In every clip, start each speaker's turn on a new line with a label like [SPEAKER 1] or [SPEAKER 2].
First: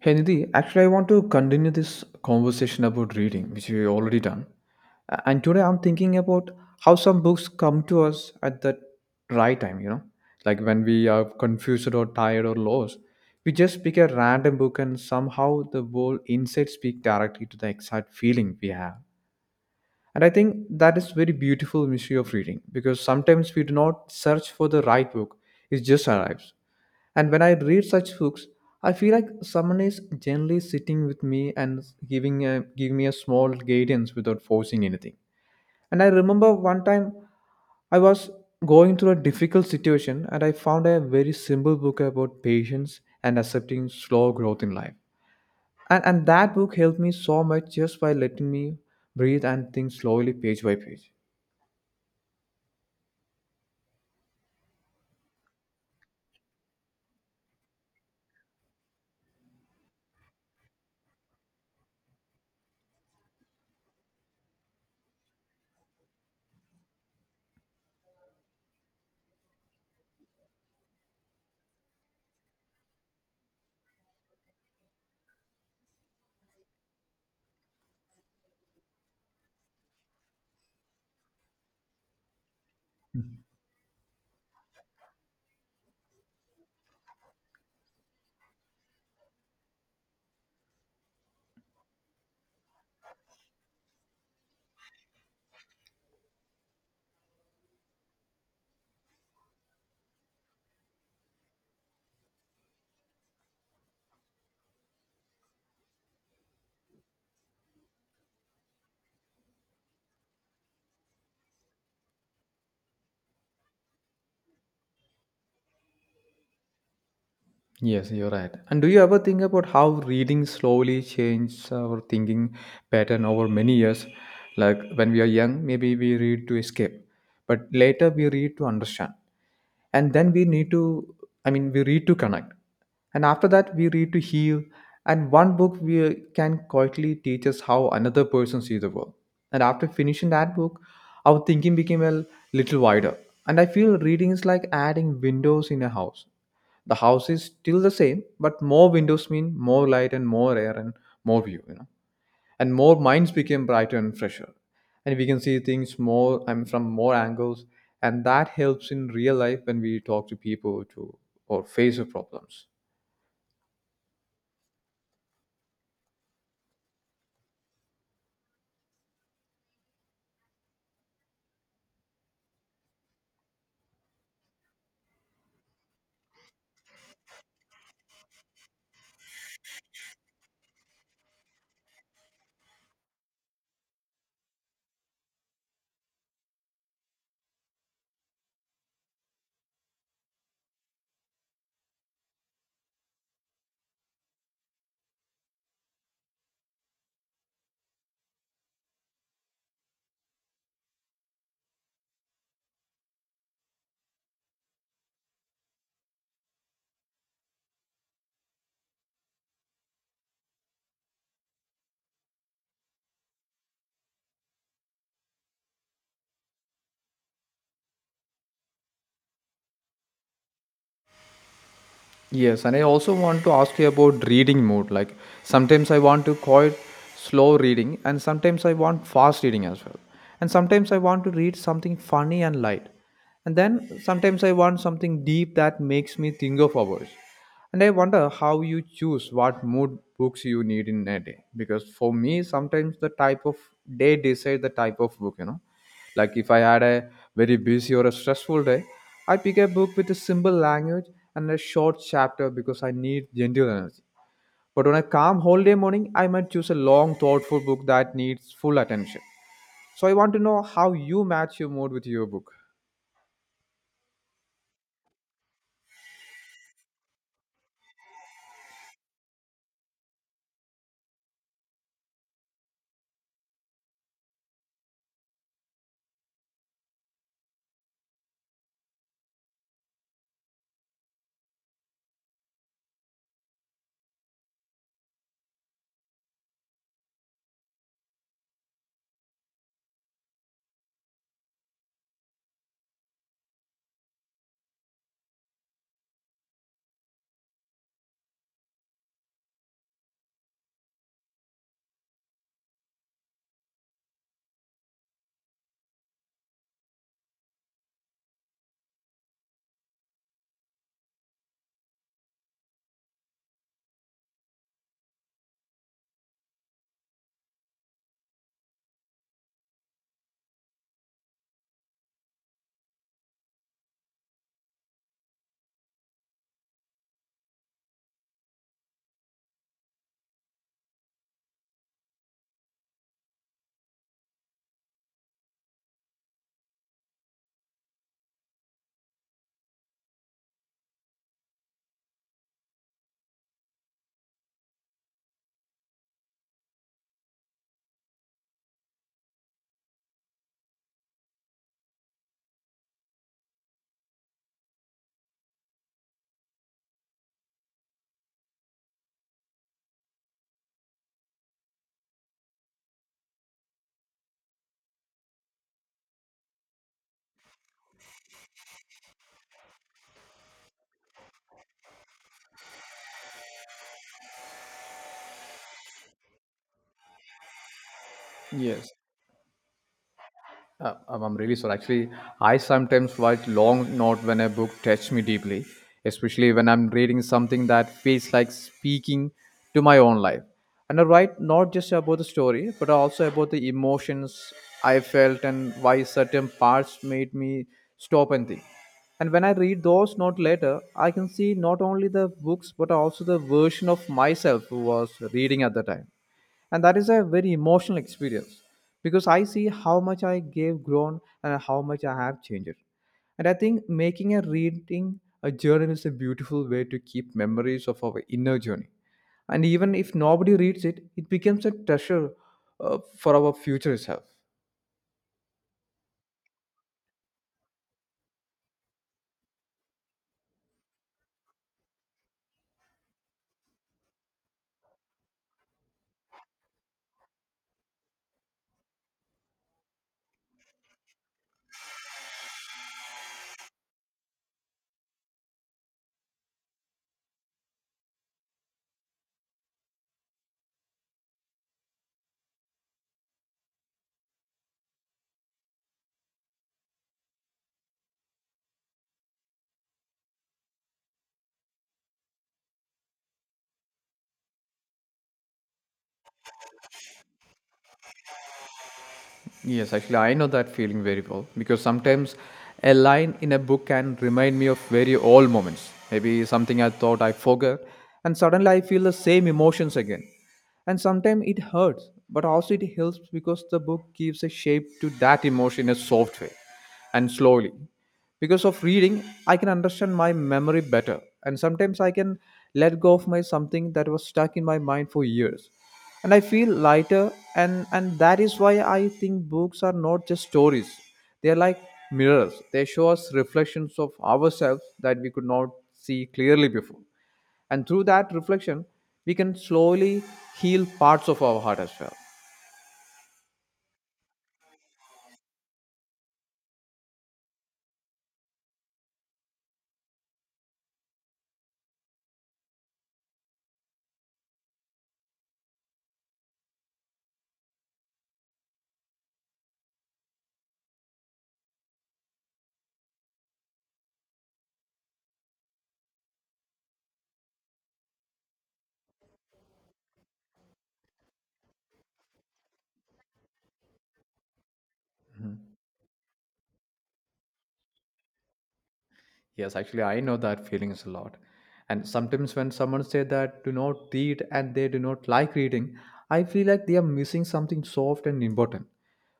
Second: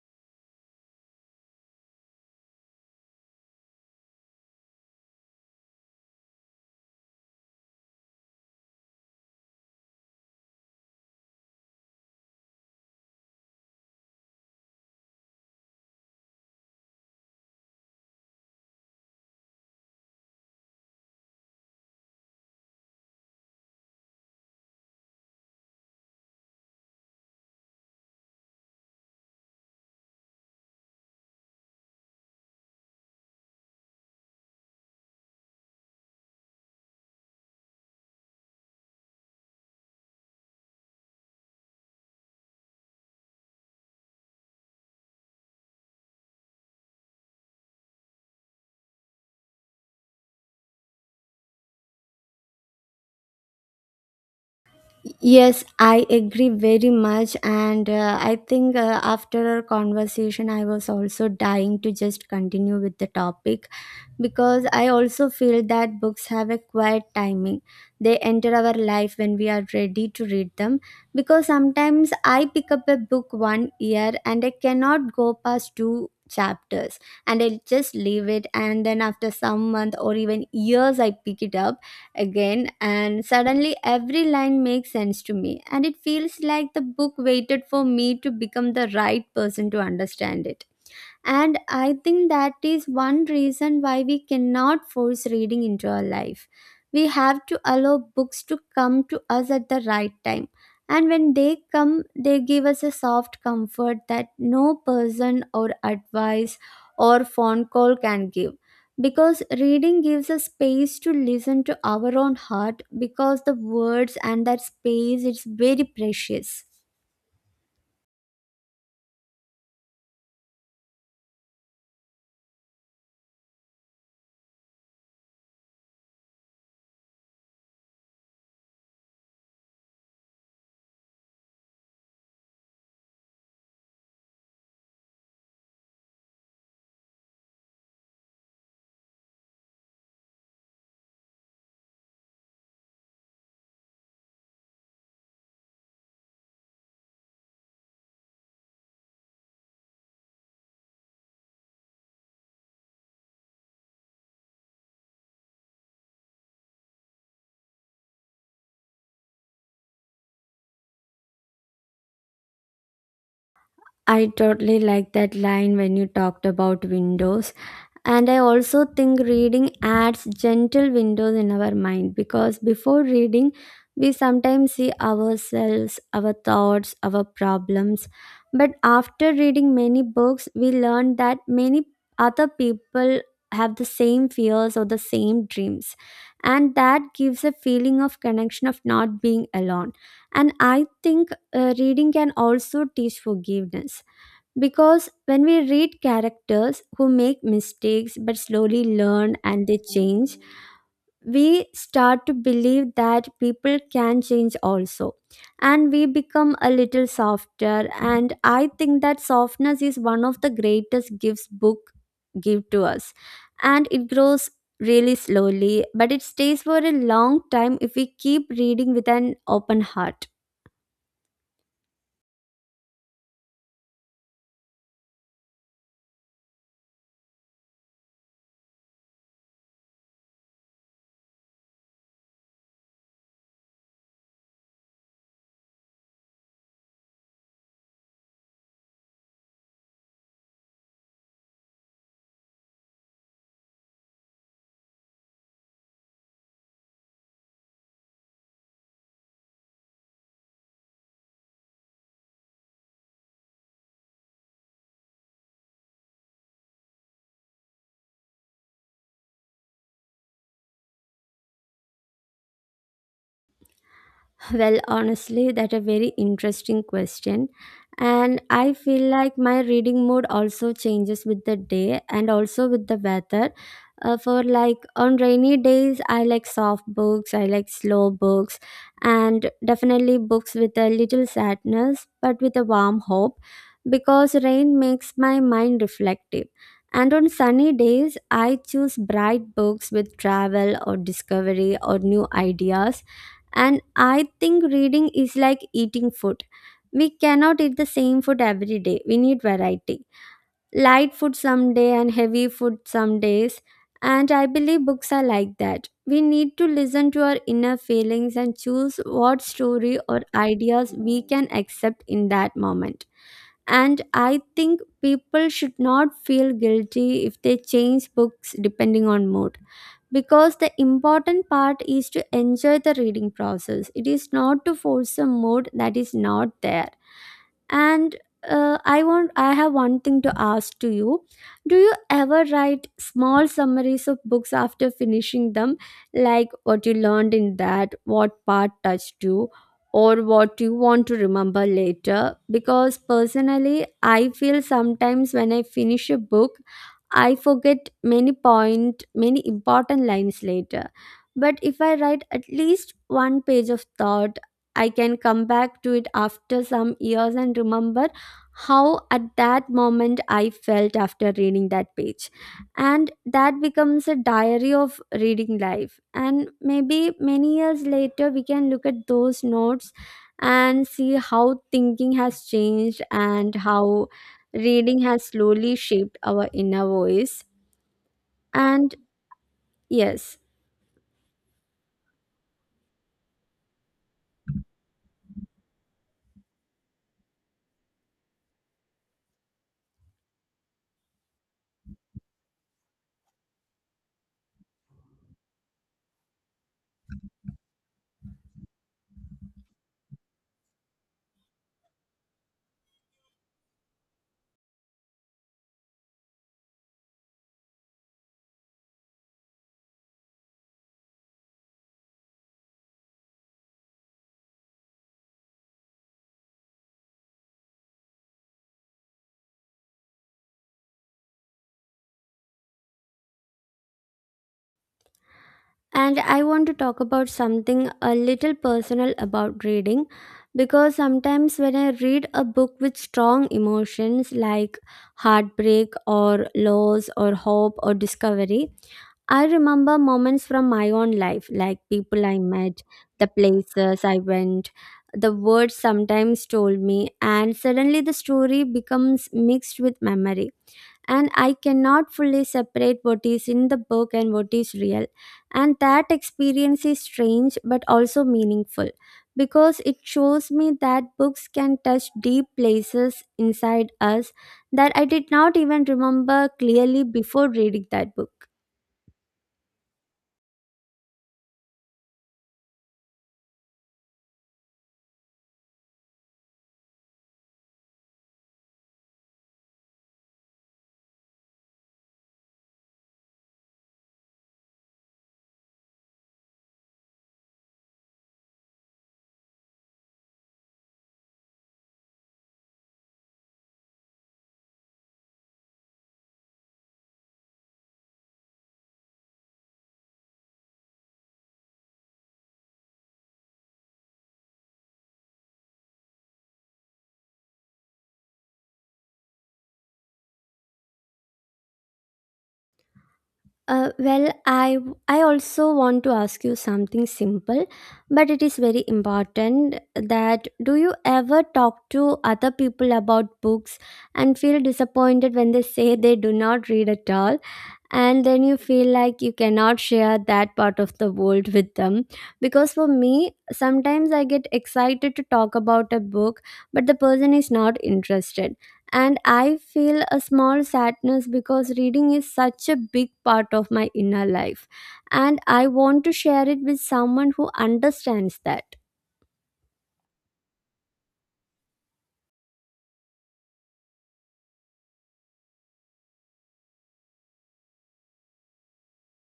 [SPEAKER 1] Hey Nidhi, actually, I want to continue this conversation about reading, which we already done. And today I'm thinking about how some books come to us at the right time, you know, like when we are confused or tired or lost. We just pick a random book and somehow the whole insight speak directly to the exact feeling we have. And I think that is very beautiful mystery of reading because sometimes we do not search for the right book, it just arrives. And when I read such hooks, I feel like someone is gently sitting with me and giving giving me a small guidance without forcing anything. And I remember one time I was going through a difficult situation and I found a very simple book about patience and accepting slow growth in life. And that book helped me so much just by letting me breathe and think slowly page by page.
[SPEAKER 2] Yes, I agree very much. And I think after our conversation, I was also dying to just continue with the topic because I also feel that books have a quiet timing. They enter our life when we are ready to read them. Because sometimes I pick up a book one year and I cannot go past two chapters and I just leave it. And then after some month or even years, I pick it up again, and suddenly every line makes sense to me, and it feels like the book waited for me to become the right person to understand it. And I think that is one reason why we cannot force reading into our life. We have to allow books to come to us at the right time. And when they come, they give us a soft comfort that no person or advice or phone call can give. Because reading gives us space to listen to our own heart, because the words and that space is very precious.
[SPEAKER 1] Yes, you're right. And do you ever think about how reading slowly changes our thinking pattern over many years? Like when we are young, maybe we read to escape, but later we read to understand. And then we need to, I mean, we read to connect. And after that, we read to heal. And one book we can quietly teach us how another person sees the world. And after finishing that book, our thinking became a little wider. And I feel reading is like adding windows in a house, the house is still the same, but more windows mean more light and more air and more view, you know. And more minds became brighter and fresher. And we can see things from more angles. And that helps in real life when we talk to people to or face the problems.
[SPEAKER 2] I totally like that line when you talked about windows. And I also think reading adds gentle windows in our mind because before reading, we sometimes see ourselves, our thoughts, our problems. But after reading many books, we learn that many other people have the same fears or the same dreams. And that gives a feeling of connection of not being alone. And I think reading can also teach forgiveness because when we read characters who make mistakes but slowly learn and they change, we start to believe that people can change also. And we become a little softer. And I think that softness is one of the greatest gifts book give to us. And it grows really slowly, but it stays for a long time if we keep reading with an open heart.
[SPEAKER 1] Yes, and I also want to ask you about reading mood. Like sometimes I want to quite slow reading, and sometimes I want fast reading as well. And sometimes I want to read something funny and light. And then sometimes I want something deep that makes me think of hours. And I wonder how you choose what mood books you need in a day. Because for me, sometimes the type of day decide the type of book, you know. Like if I had a very busy or a stressful day, I pick a book with a simple language and a short chapter because I need gentle energy. But on a calm holiday morning, I might choose a long, thoughtful book that needs full attention. So I want to know how you match your mood with your book.
[SPEAKER 2] Well, honestly, that's a very interesting question. And I feel like my reading mood also changes with the day and also with the weather. For like on rainy days, I like soft books, I like slow books, and definitely books with a little sadness but with a warm hope because rain makes my mind reflective. And on sunny days, I choose bright books with travel or discovery or new ideas, and I think reading is like eating food. We cannot eat the same food every day. We need variety. Light food some day and heavy food some days. And I believe books are like that. We need to listen to our inner feelings and choose what story or ideas we can accept in that moment, and I think people should not feel guilty if they change books depending on mood, because the important part is to enjoy the reading process. It is not to force a mood that is not there. And I have one thing to ask to you. Do you ever write small summaries of books after finishing them, like what you learned in that, what part touched you, or what you want to remember later? Because personally, I feel sometimes when I finish a book I forget many point, many important lines later. But if I write at least one page of thought, I can come back to it after some years and remember how at that moment I felt after reading that page. And that becomes a diary of reading life, and maybe many years later we can look at those notes and see how thinking has changed and how reading has slowly shaped our inner voice.
[SPEAKER 1] Yes.
[SPEAKER 2] And yes.
[SPEAKER 1] I'm really sorry. Actually, I sometimes write long note when a book touches me deeply, especially when I'm reading something that feels like speaking to my own life. And I write not just about the story, but also about the emotions I felt and why certain parts made me stop and think. And when I read those notes later, I can see not only the books, but also the version of myself who was reading at the time, and that is a very emotional experience because I see how much I gave grown and how much I have changed. And I think making a reading a journal is a beautiful way to keep memories of our inner journey, and even if nobody reads it it becomes a treasure for our future self.
[SPEAKER 2] And I want to talk about something a little personal about reading, because sometimes when I read a book with strong emotions like heartbreak or loss or hope or discovery, I remember moments from my own life, like people I met, the places I went, the words sometimes told me, and suddenly the story becomes mixed with memory. And I cannot fully separate what is in the book and what is real. And that experience is strange but also meaningful because it shows me that books can touch deep places inside us that I did not even remember clearly before reading that book.
[SPEAKER 1] Yes, actually, I know that feeling very well because sometimes a line in a book can remind me of very old moments. Maybe something I thought I forgot, and suddenly I feel the same emotions again. And sometimes it hurts, but also it helps because the book gives a shape to that emotion in a soft way, and slowly, because of reading, I can understand my memory better and sometimes I can let go of my something that was stuck in my mind for years, and I feel lighter. And that is why I think books are not just stories, they are like mirrors, they show us reflections of ourselves that we could not see clearly before, and through that reflection we can slowly heal parts of our heart as well.
[SPEAKER 2] Well, I also want to ask you something simple, but it is very important that do you ever talk to other people about books and feel disappointed when they say they do not read at all? And then you feel like you cannot share that part of the world with them, because for me sometimes I get excited to talk about a book but the person is not interested, and I feel a small sadness because reading is such a big part of my inner life, and I want to share it with someone who understands that.
[SPEAKER 1] Yes, actually, I know that feelings a lot. And sometimes when someone say that do not read and they do not like reading, I feel like they are missing something soft and important.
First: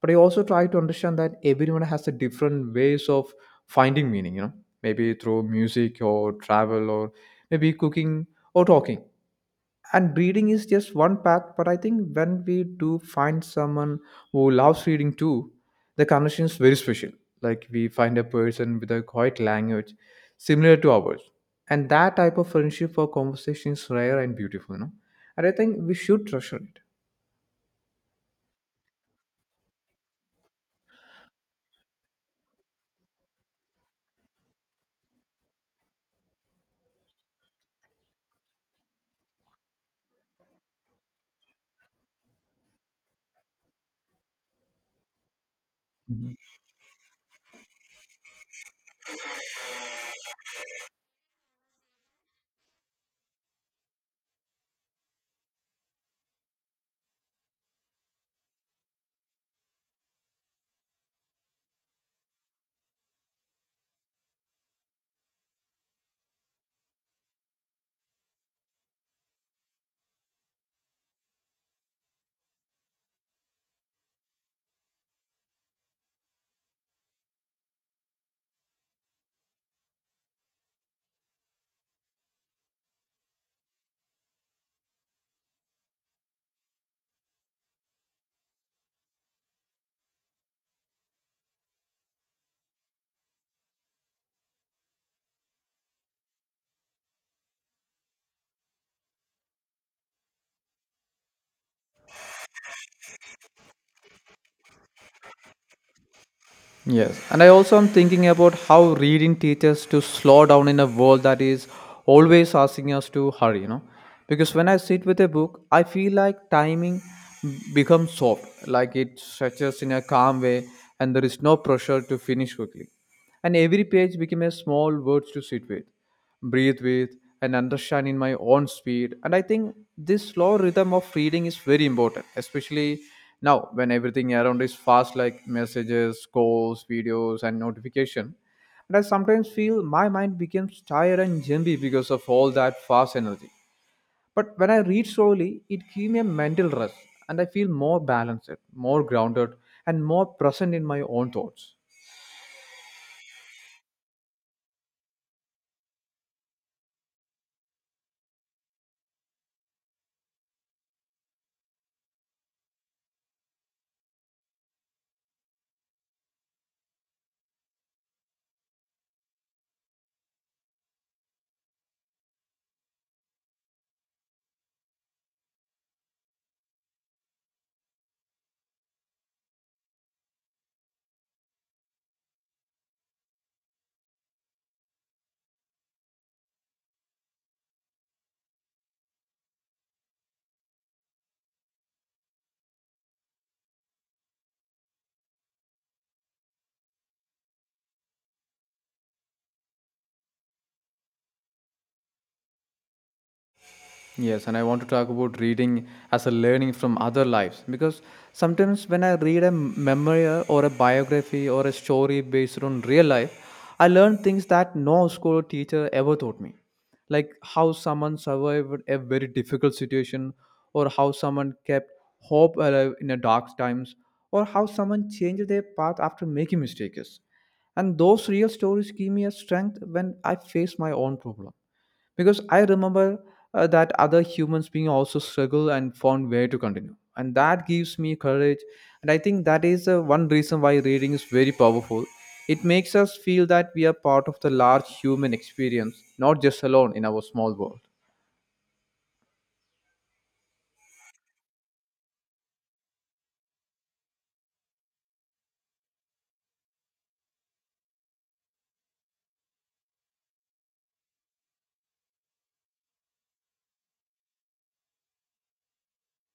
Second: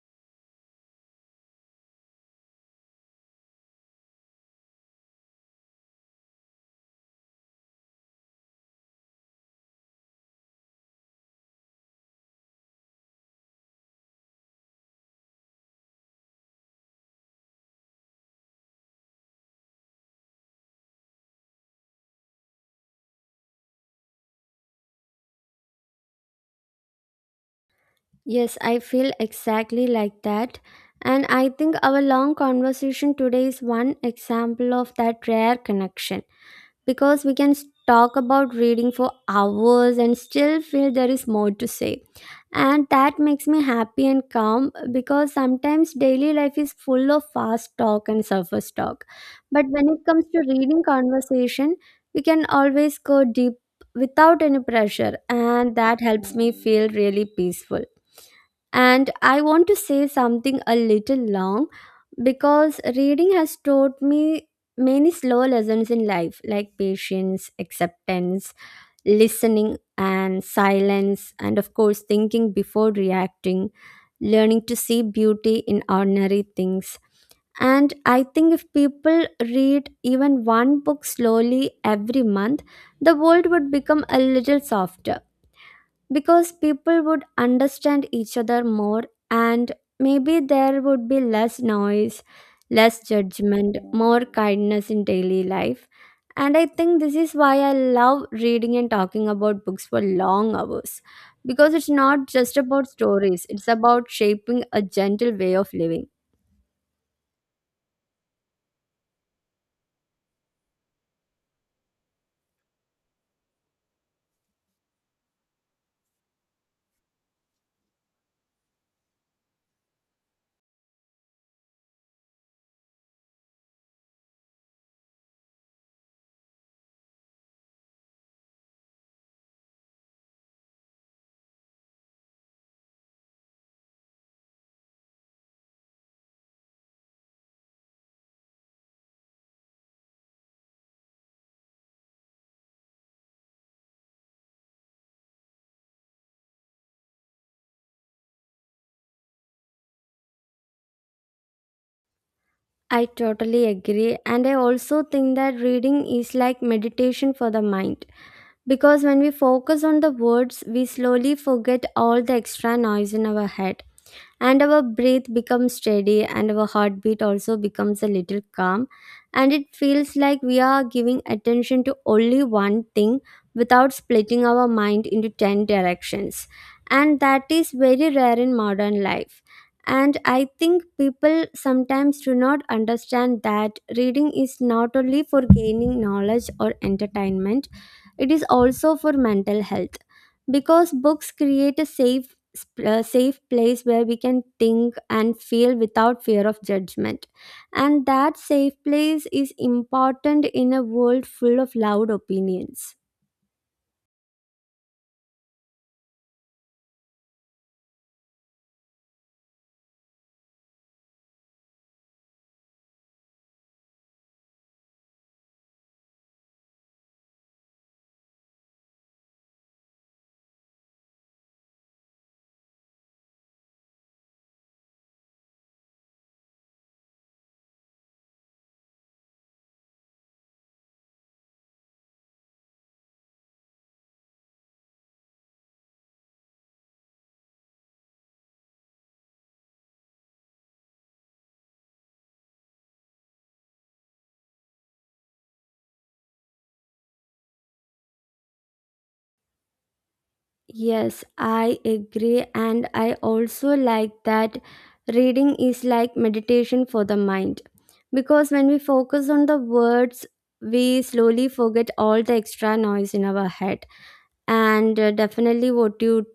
[SPEAKER 1] But I also try to understand that everyone has a different ways of finding meaning, you know, maybe through music or travel or maybe cooking or talking, and reading is just one path. But I think when we do find someone who loves reading too, the connection is very special, like we find a person with a quiet language similar to ours, and that type of friendship or conversation is rare and beautiful, you know, and I think we should treasure it.
[SPEAKER 2] Yes, I feel exactly like that, and I think our long conversation today is one example of that rare connection. Because we can talk about reading for hours and still feel there is more to say. And that makes me happy and calm because sometimes
[SPEAKER 1] Mhm.
[SPEAKER 2] daily life is full of fast talk and surface talk. But when it comes to reading conversation, we can always go deep without any pressure, and that helps me feel really peaceful. And I want to say something a little long because reading has taught me many slow lessons in life like patience, acceptance, listening, and silence, and of course, thinking before reacting, learning to see beauty in ordinary things. And I think if people read even one book slowly every month, the world would become a little softer because people would understand each other more, and maybe there would be less noise, less judgment, more kindness in daily life. And I think this is why I love reading and talking about books for long hours, because it's not just about stories, it's about shaping a gentle way of living.
[SPEAKER 1] Yes, and I also am thinking about how reading teaches to slow down in a world that is always asking us to hurry, you know. Because when I sit with a book, I feel like timing becomes soft, like it stretches in a calm way, and there is no pressure to finish quickly. And every page became a small words to sit with, breathe with, and understand in my own speed. And I think this slow rhythm of reading is very important, especially now when everything around is fast, like messages, calls, videos, and notification. And I sometimes feel my mind becomes tired and jumpy because of all that fast energy, but when I read slowly it gives me a mental rest, and I feel more balanced, more grounded, and more present in my own thoughts.
[SPEAKER 2] I totally agree, and I also think that reading is like meditation for the mind. Because when we focus on the words, we slowly forget all the extra noise in our head, and our breath becomes steady and our heartbeat also becomes a little calm, and it feels like we are giving attention to only one thing without splitting our mind into 10 directions. And that is very rare in modern life. And I think people sometimes do not understand that reading is not only for gaining knowledge or entertainment. It is also for mental health, because books create a safe a safe place where we can think and feel without fear of judgment. And that safe place is important in a world full of loud opinions.
[SPEAKER 1] Yes, and I want to talk about reading as a learning from other lives, because sometimes when I read a memoir or a biography or a story based on real life, I learn things that no school or teacher ever taught me, like how someone survived a very difficult situation, or how someone kept hope alive in a dark times, or how someone changed their path after making mistakes. And those real stories give me a strength when I face my own problem, because I remember that other humans being also struggle and found way to continue, and that gives me courage. And I think that is one reason why reading is very powerful. It makes us feel that we are part of the large human experience, not just alone in our small world.
[SPEAKER 2] Yes, I agree, and I also like that reading is like meditation for the mind because when we focus on the words, we slowly forget all the extra noise in our head. And definitely, what you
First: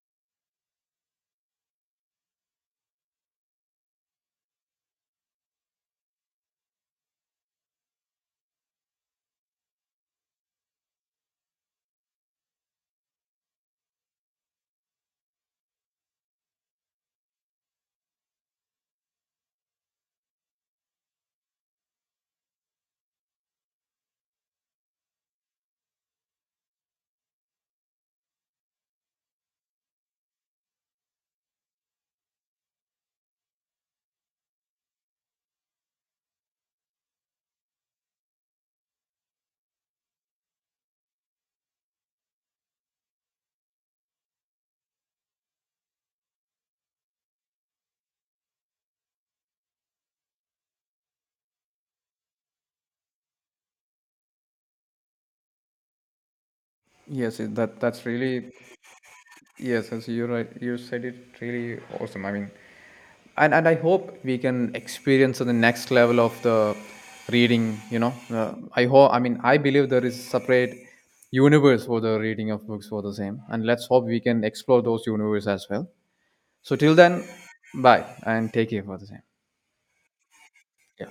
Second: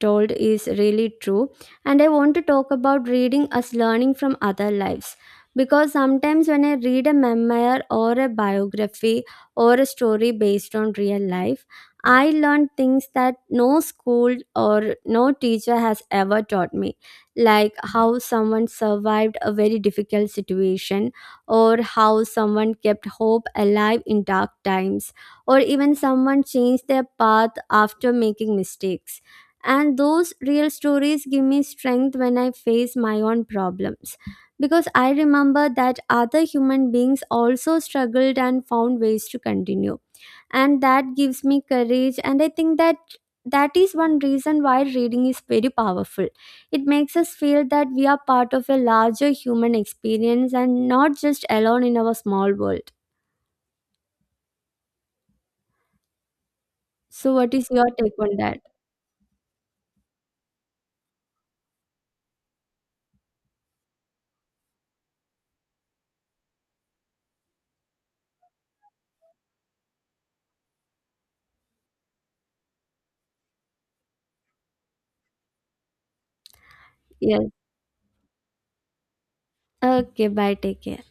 [SPEAKER 2] told is really true. And I want to talk about reading as learning from other lives, because sometimes when I read a memoir or a biography or a story based on real life, I learned things that no school or no teacher has ever taught me, like how someone survived a very difficult situation, or how someone kept hope alive in dark times, or even someone changed their path after making mistakes. And those real stories give me strength when I face my own problems. Because I remember that other human beings also struggled and found ways to continue, and that gives me courage and I think that that is one reason why reading is very powerful. It makes us feel that we are part of a larger human experience and not just alone in our small world. So
[SPEAKER 1] Yes, it-
[SPEAKER 2] what is
[SPEAKER 1] that
[SPEAKER 2] your
[SPEAKER 1] that's
[SPEAKER 2] take on
[SPEAKER 1] really...
[SPEAKER 2] that?
[SPEAKER 1] Yes, you're right. You said it really awesome. And I hope we can experience the next level of the reading. You know, I hope. I mean, I believe there is separate universe for the reading of books for the same, and let's hope we can explore those universe as well. So till then,
[SPEAKER 2] Yes.
[SPEAKER 1] bye and take care for the same.
[SPEAKER 2] Okay, bye. Take care.
[SPEAKER 1] Yeah.